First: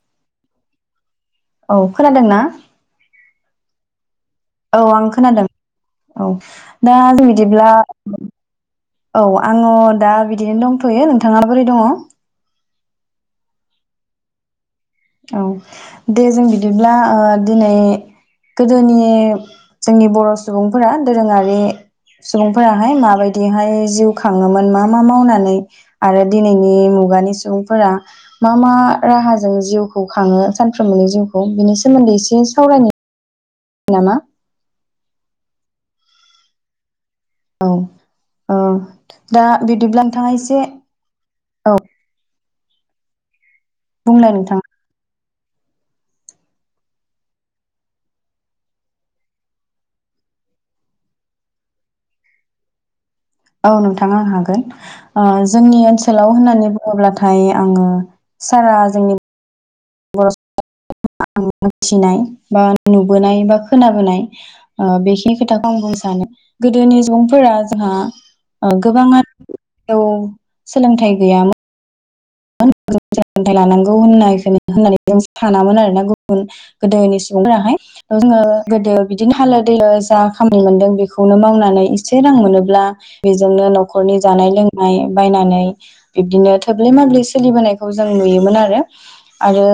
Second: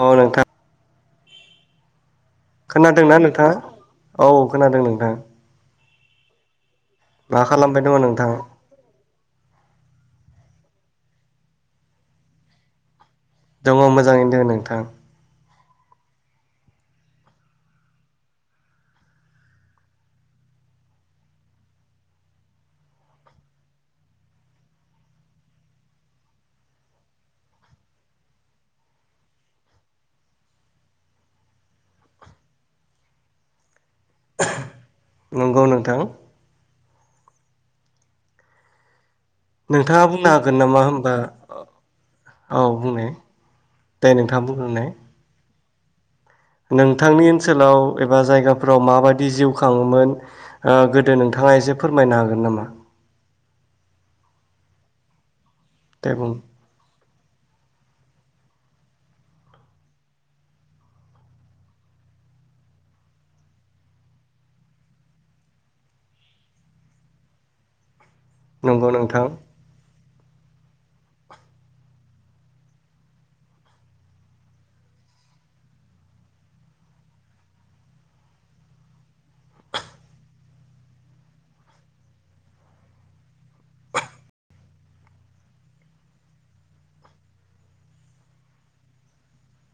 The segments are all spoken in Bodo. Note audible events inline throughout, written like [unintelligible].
अ नोंथां औ खोनादों ना? थां औ औ खोनादों आं नोंथां। औ दा जों मा बिदिब्ला खालामबाय दङ नोंथां? औ आङो दा बिदिनो दंथयो नोंथाङा बोरै दङ? दङ मोजाङैनो दोङो नोंथां। औ दे जों बिदिब्ला ओ दिनै गोदोनि जोंनि बर सुबुंफोरा दोरोङारि सुबुंफोराहाय माबायदिहाय जिउ खाङोमोन मा मा मावनानै आरो दिनैनि मुगानि सुबुंफोरा मा मा राहाजों जिउ खौ खाङो सानफ्रोमबोनि जिउखौ बिनि सोमोन्दै एसे सावरायनो नामा नंगौ नोंथां। औ ओ दा बिदिब्ला बुंनो नोंथाङा हागोन इसे नामा होमबा औ औ बुंनाय। दे नोंथाङा नोंथां बुंग्रोनाय। नोंथांनि ओनसोलाव एबा जायगाफोराव माबायदि जिउ खाङोमोन ओ गोदो नोंथाङा एसे फोरमायनो हागोन नामा? ओं नोंथां आं हागोन ओ जोंनि दे बुं ओनसोलाव होननानै बुङोब्लाथ नाथाय आङो सारा जोंनि [inaudible] मोनथिनाय बा नुबोनाय बा खोनाबोनाय ओ बेखिनि खोथाखौ आं बुंनो सानो गोदोनि सुबुंफोरा जोंहा नंगौ गोबां आ नोंथां औ सोलोंथाइ गैयामो [inaudible] सोलोंथाय लानांगौ होननाय होननानै जों सानामोन आरोना गुबुन गोदोनि सुबुंफोराहाय जोंङो गोदो बिदिनो हालो दैलो जा खामानि मोनदों बेखौनो मावनानै एसे रां मोनोब्ला बेजोंनो न'खरनि जानाय लोंनाय बायनानै बिब्दिनो थोब्ले माब्ले सोलिबोनायखौ जों नुयोमोन आरो आरो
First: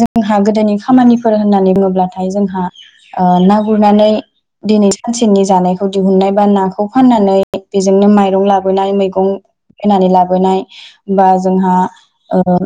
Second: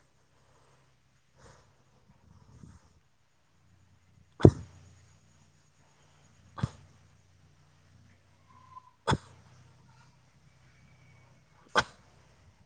जोंहा गोदोनि खामानिफोर होननानै बुङोब्लाथाय जोंहा ना गुरनानै दिनै सानसेनि जानायखौ दिहुननाय बा नाखौ फाननानै बेजोंनो माइरं लाबोनाय मैगं फानै लाबोनाय बा जोंहा ओ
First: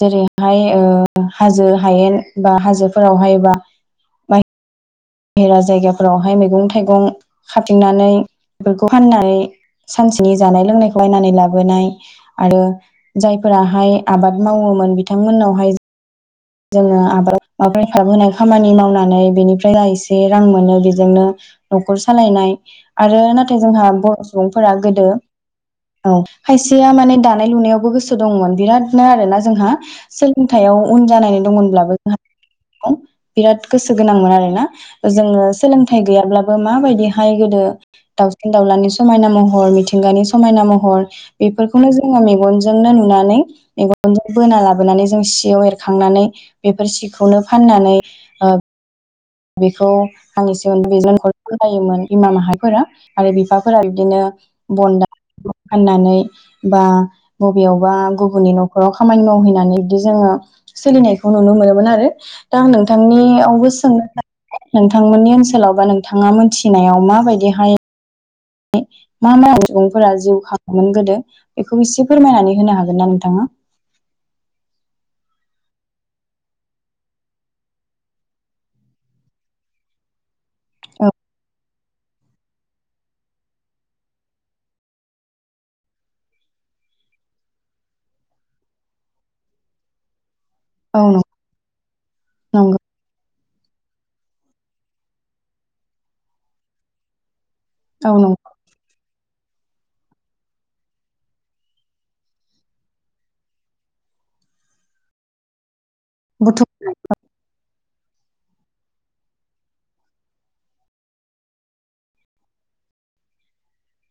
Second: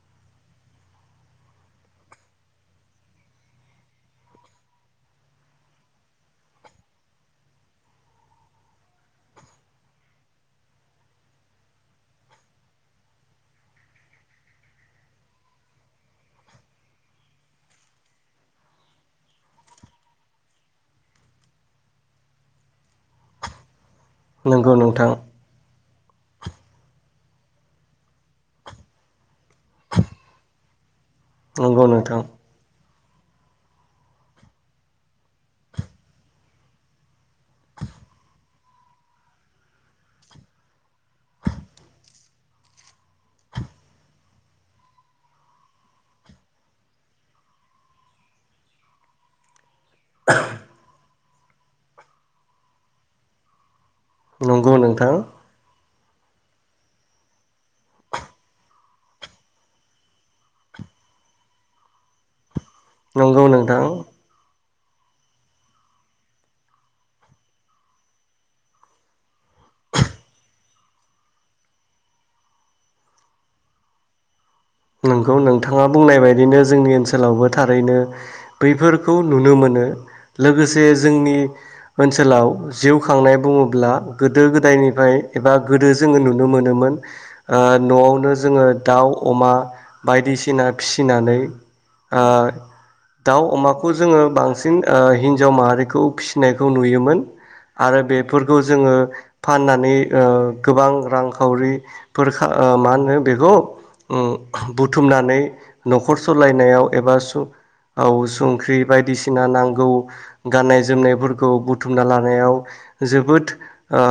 जेरैहाय ओ हाजो हायेन बा हाजोफोरावहाय बा बहेरा जायगाफोरावहाय मैगं थाइगं खाथिंनानै बेफोरखौ फाननानै सानसेनि जानाय लोंनायखौ नायनानै लाबोनाय आरो जायफोराहाय आबाद मावोमोन बिथांमोननावहाय जोंङो आबाद [unintelligible] खामानि मावनानै बेनिफ्राय एसे रां मोनो बेजोंनो न'खर सालायनाय आरो नाथाय जोंहा बर' सुबुंफोरा नंगौ गोदो नोंथां औ खायसेया माने दानाय लुनायावबो गोसो दंमोन बिरादनो आरोना जोंहा सोलोंथाइयाव उन जानाय दं नंगौ नोंथां मोनब्लाबो [unintelligible] बिराद गोसो गोनांमोन आरोना जोंङो सोलोंथाइ गैयाब्लाबो माबायदि हाय गोदो दाउ दावउलानि समायना महर, मिथिंगानि समायना महर बेफोरखौनो जोंङो मेगनजोंनो नुनानै मेगनजों बोना लाबोनानै जों सियाव एरखांनानै बेफोर सिखौनो फाननानै ओ बेखौ आं एसे [unintelligible] फथायोमोन इमान हाफोरा आरो बिफाफोरा दिनो नंगौ बन नोंथां फाननानै बा बबेयावबा गुबुननि न'खराव खामानि मावहैनानै बिदि जोङो सोलिनायखौ नुनो मोनोमोन आरो। दा आं नंगौ नोंथांनियावबो नोंथां सोंनो नोंथांमोननि ओनसोलाव बा नोंथाङा मोनथिनायाव माबायदिहाय मा मा [unintelligible] सुबुंफोरा जिउ खाङोमोन गोदो बेखौ एसे फोरमायनानै होनो हागोनना नोंथाङा? नोंगौ नोंथांङा बुंनाय बायदिनो जोंनि ओनसोलावबो थारैनो बैफोरखौ नुनो मोनो। लोगोसे औ जोंनि ओनसोलाव जिउ खांनाय बुङोब्ला गोदो गोदायनिफ्राय एबा गोदो जोंङो नुनो मोनोमोन न'आवनो जोंङो दाउ अमा बायदिसि फिना औ नंगौ फिसिनानै ओ नंगौ दाउ अमाखौ जोंङो बांसिन ओ हिन्जाव माहारिखौ फिसिनायखौ नुयोमोन। आरो औ नंगौ बेफोरखौ जोंङो फाननानै ओ गोबां रांखावरिफोर खा मा होनो बेखौ? बुथुमनानै न'खर बुथुम सालायनायाव एबा सु औ संख्रि बायदिसिना नां गौ गाननाय जोमनायफोरखौ बुथुमना लानायाव जोबोद ओ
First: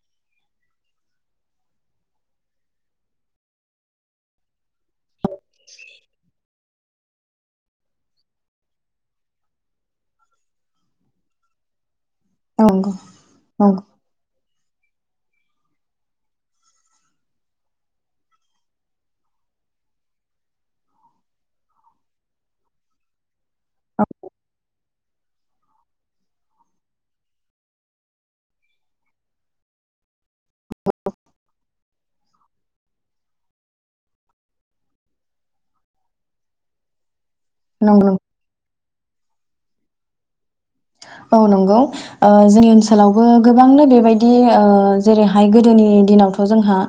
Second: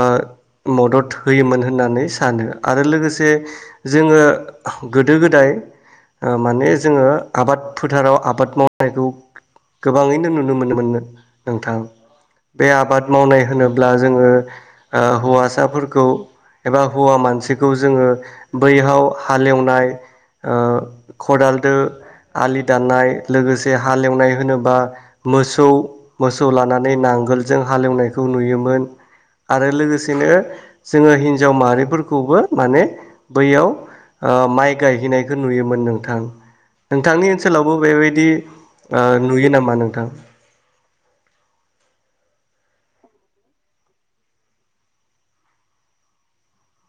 मदद होयोमोन होननानै सानो आरो लोगोसे जोंङो गोदो गोदाय ओ माने जोंङो आबाद फोथाराव आबाद मावनायखौ गोबांङैनो नुनो मोनो मोन नो-नोंथां। बे नंगौ आबाद मावनाय नंगौ होनोब्ला जोंङो ओ हौवासाफोरखौ एबा हौवा मानसिखौ जोंङो बैहाव हालेवनाय खदालदो आलि दाननाय लोगोसे औ हालेवनाय होनोबा मोसौ मोसौ लानानै नांगोलजों हालेवनायखौ नुयोमोन आरो लोगोसेनो जोंङो हिनजाव माहारिफोरखौबो माने बैयाव ओ माइ गायहैनायखौ नुयोमोन नोंथां नोंथांनि ओनसो ओनसोलावबो नंगौ बेबायदि ओ नुयो नामा? मा नोंथां? औ नंगौ जोंनि ओनसोलावबो गोबांनो बेबायदि जेरैहाय गोदोनि दिनावथ' जोंहा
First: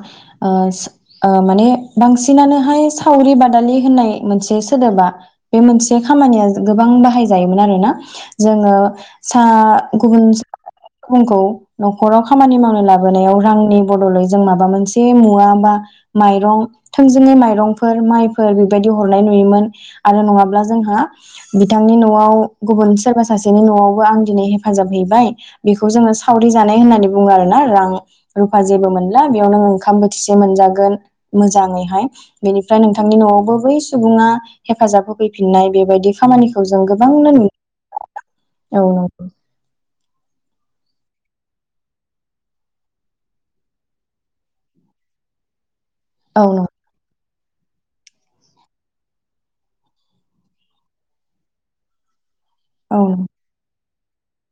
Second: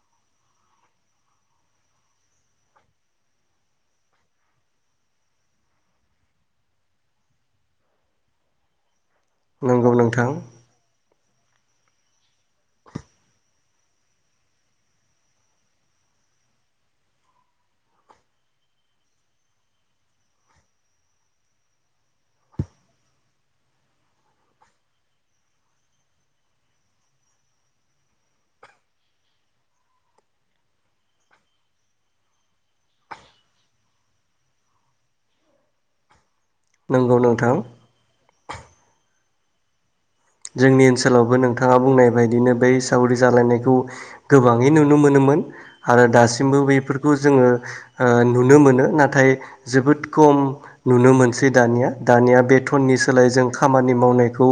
माने बांसिनानोहाय सावरि बादालि होननाय मोनसे सोदोबा बे मोनसे खामानिया गोबां बाहायजायोमोन आरोना जों [unintelligible] सा नंगौ नोंथां गुबुन गुबुनखौ [inaudible] न'खराव खामानि मावनो लाबोनायाव रांनि बदलै जों माबा मोनसे मुवा बा माइरं थोंजोङै माइरंफोर माइफोर बेबायदि हरनाय नुयोमोन आरो नङाब्ला जोंहा बिथांनि न'आव गुबुन सोरबा सासेनि न'आवबो आं दिनै हेफाजाब हैबाय बेखौ जोङो सावरि जानाय होननानै बुङो आरोना रां रुफा जेबो मोनला बेयाव ननो ओंखाम बोथिसे मोनजागोन मोजाङैहाय बेनिफ्राय नोंथांनि न'आवबो बै सुबुङा हेफाजाब होफैफिननाय बेबायदि खामानिखौ जों नंगौ गोबांनो नु नोंथां औ जोंनि ओनसोलावबो नोंथाङा बुंनाय बायदिनो बै सावरि जालायनायखौ गोबाङै नुनो मोनोमोन। आरो औ दासिमबो नंगौ बैफोरखौ जोङो ओ नुनो मोनो नाथाय जोबोद खम नुनो मोनसै दानिया दानिया बे थनि औ नंगौ सोलाय जों खामानि नि मावनायखौ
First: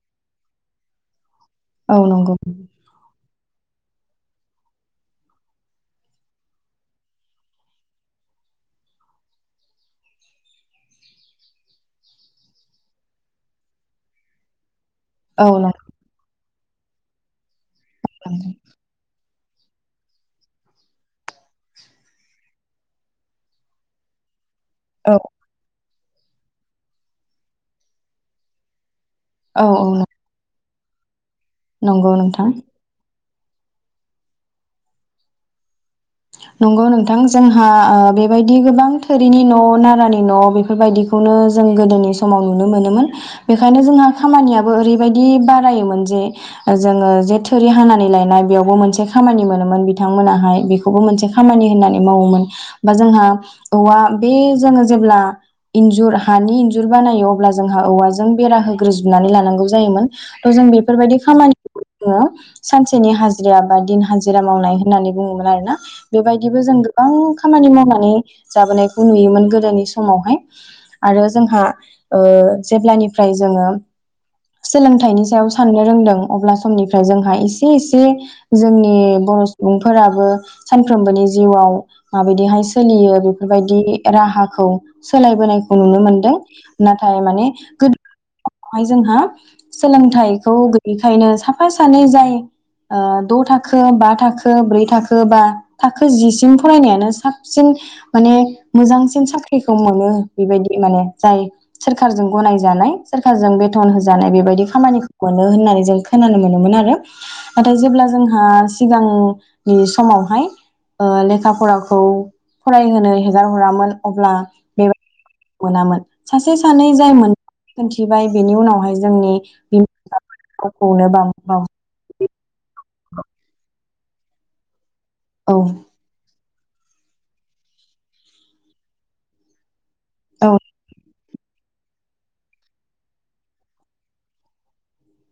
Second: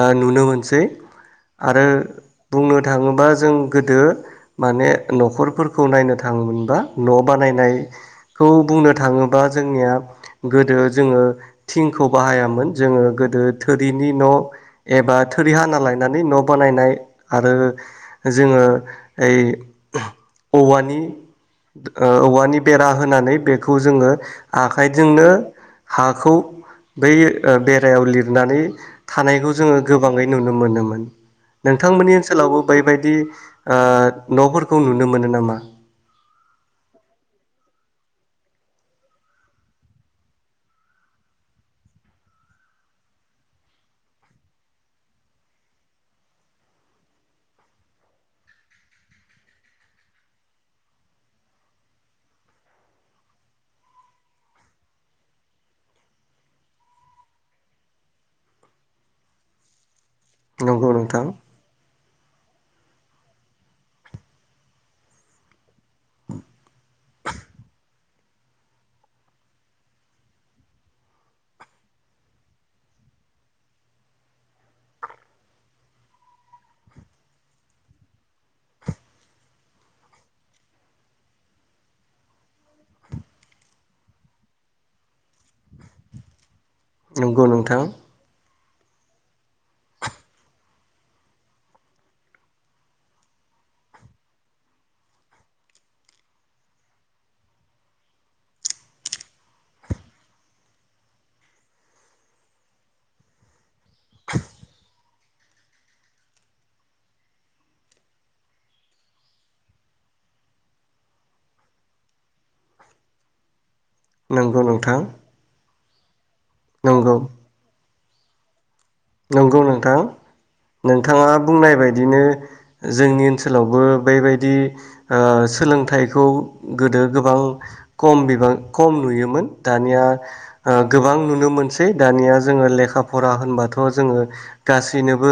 आं नुनो मोनसै। आरो औ नंगौ बुंनो थाङोब्ला जों गोदो माने न'खरफोरखौ नायनो थाङोमोनबा न' बानायनायखौ बुंनो थाङोबा जोंनिया गोदो जोङो थिंखौ बाहायामोन जोङो गोदो थोरिनि न' एबा औ थोरि नंगौ हाना लायनानै न' बानायनाय आरो जोङो औ ओइ औवानि ओ औवानि बेरा होनानै बेखौ जोङो आखाइजोंनो हाखौ बै बेरायाव लिरनानै थानाय औ जोङो औ गोबाङै नुनो मोनोमोन [unintelligible] नंगौ नोंथांमोननि नोंथां ओनसोलावबो बैबायदि न'फोरखौ नुनो मोनो नामा? नंगौ नोंथां जोंहा बेबायदि गोबां थोरिनि न' नारानि न' बेफोरबायदिखौनो जों गोदोनि समाव नुनो मोनोमोन बेखायनो जोंहा खामानियाबो ओरैबायदि बारायोमोन जे जोङो जे थोरि हानानै लायनाय बेयावबो मोनसे खामानि मोनोमोन बिथांमोनाहाय बेखौ खौबो मोनसे खामानि होननानै मावोमोन बा जोंहा औवा बे जोङो जेब्ला इन्जुर हानि इन्जुर बानायो अब्ला जोंहा औवाजों बेरा होग्रोजोबनानै लानांगौ जायोमोन। थ जों नंगौ बेफोरबायदि नोंथां खामानिखौ ङो सानसेनि हाजिरा बा दिन हाजिरा मावनाय होननानै बुङोमोन आरोना बेबायदिबो जों गोबां खामानि मावनानै जाबोनायखौ नुयोमोन गोदोनि समावहाय आरो जोंहा जेब्लानिफ्राय जोङो सोलोंथाइनि सायाव साननो रोंदों अब्ला समनिफ्राय जोंहा एसे एसे जोंनि बर' सुबुंफोराबो सानफ्रोमबोनि जिउआव माबायदिहाय सोलियो बेफोरबायदि राहाखौ सोलायबोनायखौ नुनो मोनदों नाथाय नंगौ माने नोंथां बेवहाय जोंहा सोलोंथाइखौ गैयैखायनो साफा सानै जाय ओ द थाखो बा थाखो ब्रै थाखो बा थाखो जिसिम फरायनायानो साबसिन माने मोजांसिन साख्रिखौ मोनो बेबायदि माने जाय सोरखारजों गनायजानाय सोरखारजों बे मान होजानाय बेबायदि खामानिखौ मोनो होननानै जों खोनानो मोनोमोन आरो नाथाय जेब्ला जोंहा सिगांनि समावहाय लेखा फराखौ फरायहोनो हेगार हरामोन। अब्ला नंगौ बे नोंथां। मोनामोन। सासे सानै जायमोन बाय बेनि उनावहाय जोंनि नोंगौ बिमा नोंथां रावखौनो नोंथाङा बाव बुंनाय बायदिनो जोंनि ओनसोलावबो बेबायदि ओ औ सोलोंथाइखौ गोदो गोबां खम बिबां खम नुयोमोन दा निया औ गोबां नु नुनो मोनसै दानिया जोङो लेखा फरा होनबा थ जोङो गासैनोबो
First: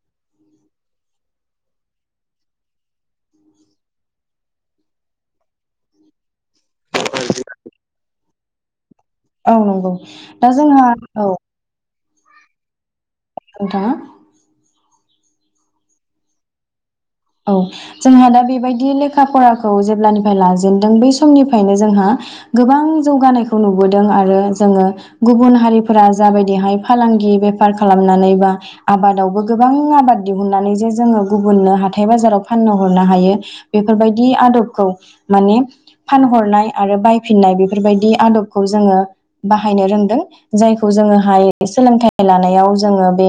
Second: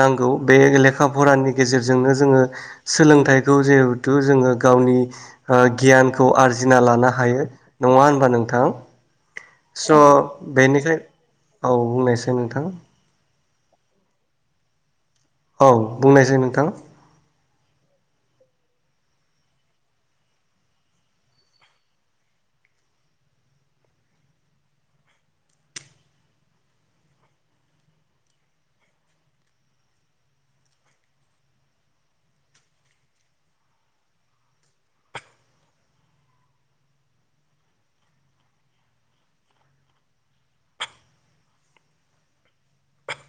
नांगौ बे लेखा फरानि गेजेरजोंनो जोङो सोलोंथाइखौ जिहेथु जोङो गावनि गियानखौ आरजि ना लानो हायो नङा होनबा नोंथां। औ नंगौ स' दा जोंहा बेनिखाय औ। नोंथां। नोंथांङा औ बुंनायसाय नोंथां। औ जोंहा दा बेबायदि लेखा फराखौ जेब्लानिफ्राय लाजेेनदों बै समनिफ्रायनो जोंहा गोबां जौगानायखौ नुबोदों आरो जोङो गुबुन हारिफोरा जाबायदिहाय फालांगि बेफार खालामनानै बा आबादावबो गोबां आबाद दिहुननानै जे जोङो गुबुननो हा हाथाइ बाजाराव फाननो हरनो हायो बेफोरबायदि आदबखौ माने फानहरनाय आरो बायफिननाय बेफोरबायदि आदबखौ जोङो बाहायनो रोंदों जायखौ जोङोहाय सोलोंथाइ लानायाव जोङो बे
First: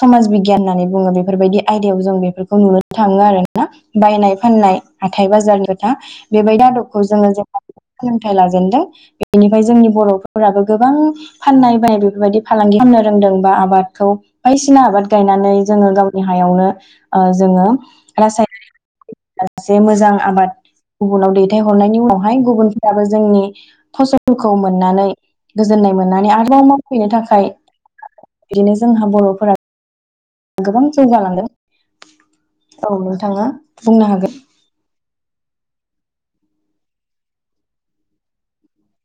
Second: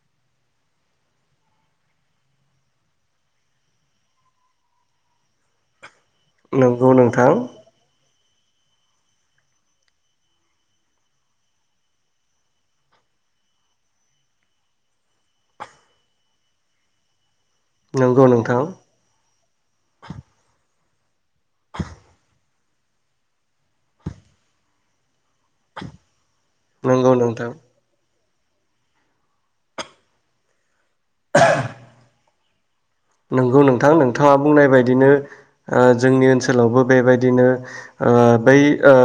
समाज बिगियान होननानै बुङो बेफोरबायदि आयदायाव जों बेफोरखौ नुनो थाङो आरोना बायनाय फाननाय हाथाय बाजारनि बेबायदि नंगौ आदबखौ नोंथां जोङो [inaudible] लाजेनदों बेनिफ्राय जोंनि बर'फोराबो गोबां फाननाय बायनाय बेफोरबायदि फालांगि खालामनो रोंदों बा आबादखौ बायदिसिना आबाद गायनानै जोङो गावनि हायावनो ओ जोङो नंगौ नोंथां रासायनारि [inaudible] मोजां आबाद। गुबुनाव दैथायहरनायनि उनावहाय गुबुन दाबो जोंनि फसलखौ मोननानै गोजोननाय मोननानै आरोबाव मावफैनो नंगौ थाखाय नोंथां बिदिनो जोंहा बर'फोरा गोबां जौगा लांदों। नोंगौ नोंथां नोंथाङा बुंनाय बायदिनो ओ जोंनि ओनसोलावबो बेबायदिनो ओ बै ओ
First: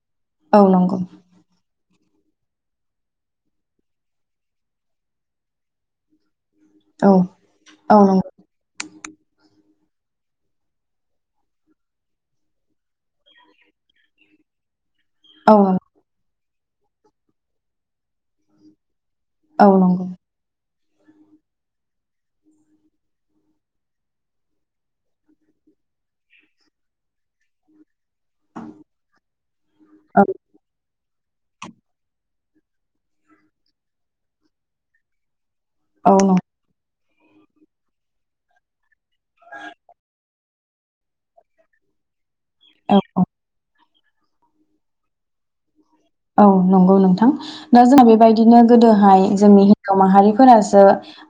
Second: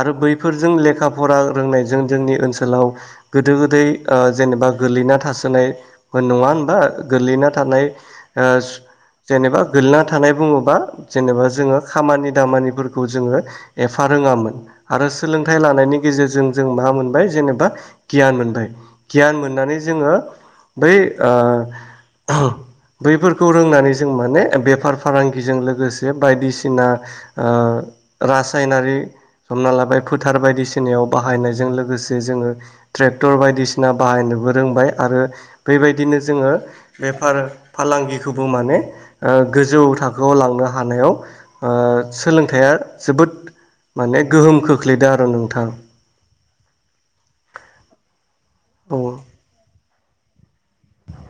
आरो औ बैफोरजों नंगौ लेखा फरा रोंनायजों जोंनि ओनसोलाव गोदो गोदाय ओ जेनेबा गोलैना थासोनाय नङा होन [unintelligible] औ गोलैना थानाय औ नंगौ ओ जेनेबा गोलैना थानाय बुङोबा जेनेबा जोंङो खामानि दामानिफोरखौ जोंङो एफा रोङामोन। आरो औ सोलोंथाइ लानायनि गेजेरजों जों मा मोनबाय जेनेबा गियान मोनबाय गियान औ मोननानै नंगौ जोंङो बै ओ बैफोरखौ रोंनानै जों माने बेफार फालांगिजों लोगोसे बायदिसिना ओ रासायनारि हमना लाबाय औ फोथार बायदिसिनायाव बाहायनायजों लोगोसे जोङो ट्रेक्टर बायदिसिना बाहायनोबो रोंबाय आरो औ बेबायदिनो नंगौ जोङो बेफार फालांगिखौबो माने ओ गोजौ थाखोआव लांनो ओ हानायाव ओ सोलोंथाइया औ औ जोबोद माने गोहोम खोख्लैदों आरो नोंथां औ नंगौ नोंथां दा जोंहा बेबायदि बिदिनो औ गोदोहाय जोंनि हिनजाव माहारिफोरासो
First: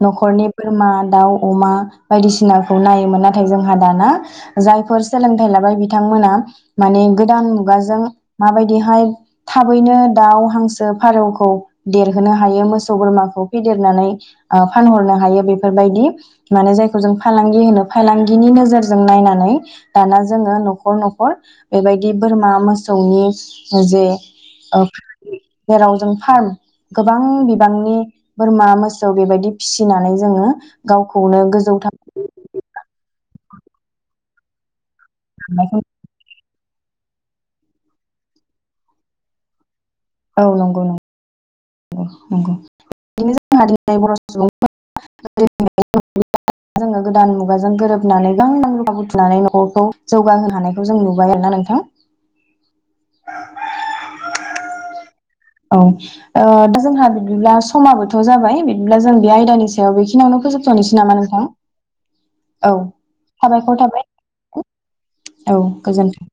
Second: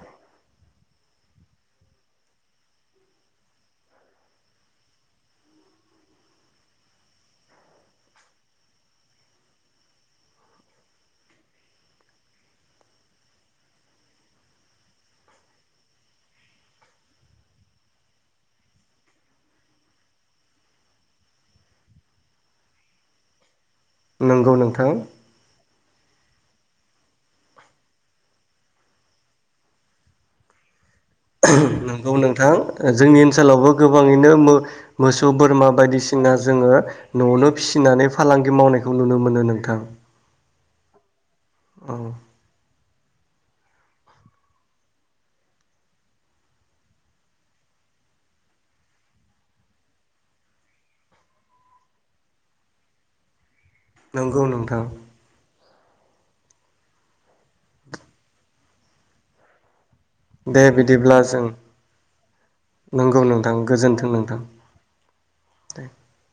नखरनि बोरमा दाउ अमा बायदिसिनाखौ नायोमोन नाथाय जोंहा दाना जायफोर सोलोंथाइ लाबाय बिथांमोना माने गोदान मुगाजों माबायदिहाय थाबैनो दाउ हांसो फारौखौ देरहोनो हायो मोसौ बोरमाखौ फेदेरनानै ओ फानहरनो हायो बेफोरबायदि माने जायखौ जों फालांगि होनो फालांगिनि नोजोरजों नायनानै दाना जोङो नखर नखर बेबायदि बोरमा मोसौनि जे नंगौ ओ नोंथां जेराव जों फार्म गोबां बिबांनि बोरमा मोसौ बेबायदि फिसिनानै जोंङो नंगौ नोंथां जोंनि ओनस ओनसोलावबो गोबाङैनो मो मोसौ बोरमा थाखो बायदिसिना जोंङो नआवनो फिसिनानै फालांगि मावनायखौ नुनो मोनो नोंथां। औ नंगौ नंगौ औ नंगौ बिनो जोंहा दिनै बर सुबुं [inaudible] जोङो गोदान मुगाजों गोरोबनानै गां नां रुवा बुथुमनानै न'खरखौ जौगाहो हानायखौ जों नुबाय आरोना नोंथां। नंगौ नोंथां औ ओ दा जोंहा बिदिब्ला समाबोथ जाबाय बिदिब्ला जों बे आयदानि सायाव बेखिनियावनो दे फोजोबथनोसै नामा बिदिब्ला नोंथां जों औ नंगौ नोंथां साबायखर थाबाय गोजोन्थों नोंथां औ गोजोनथों।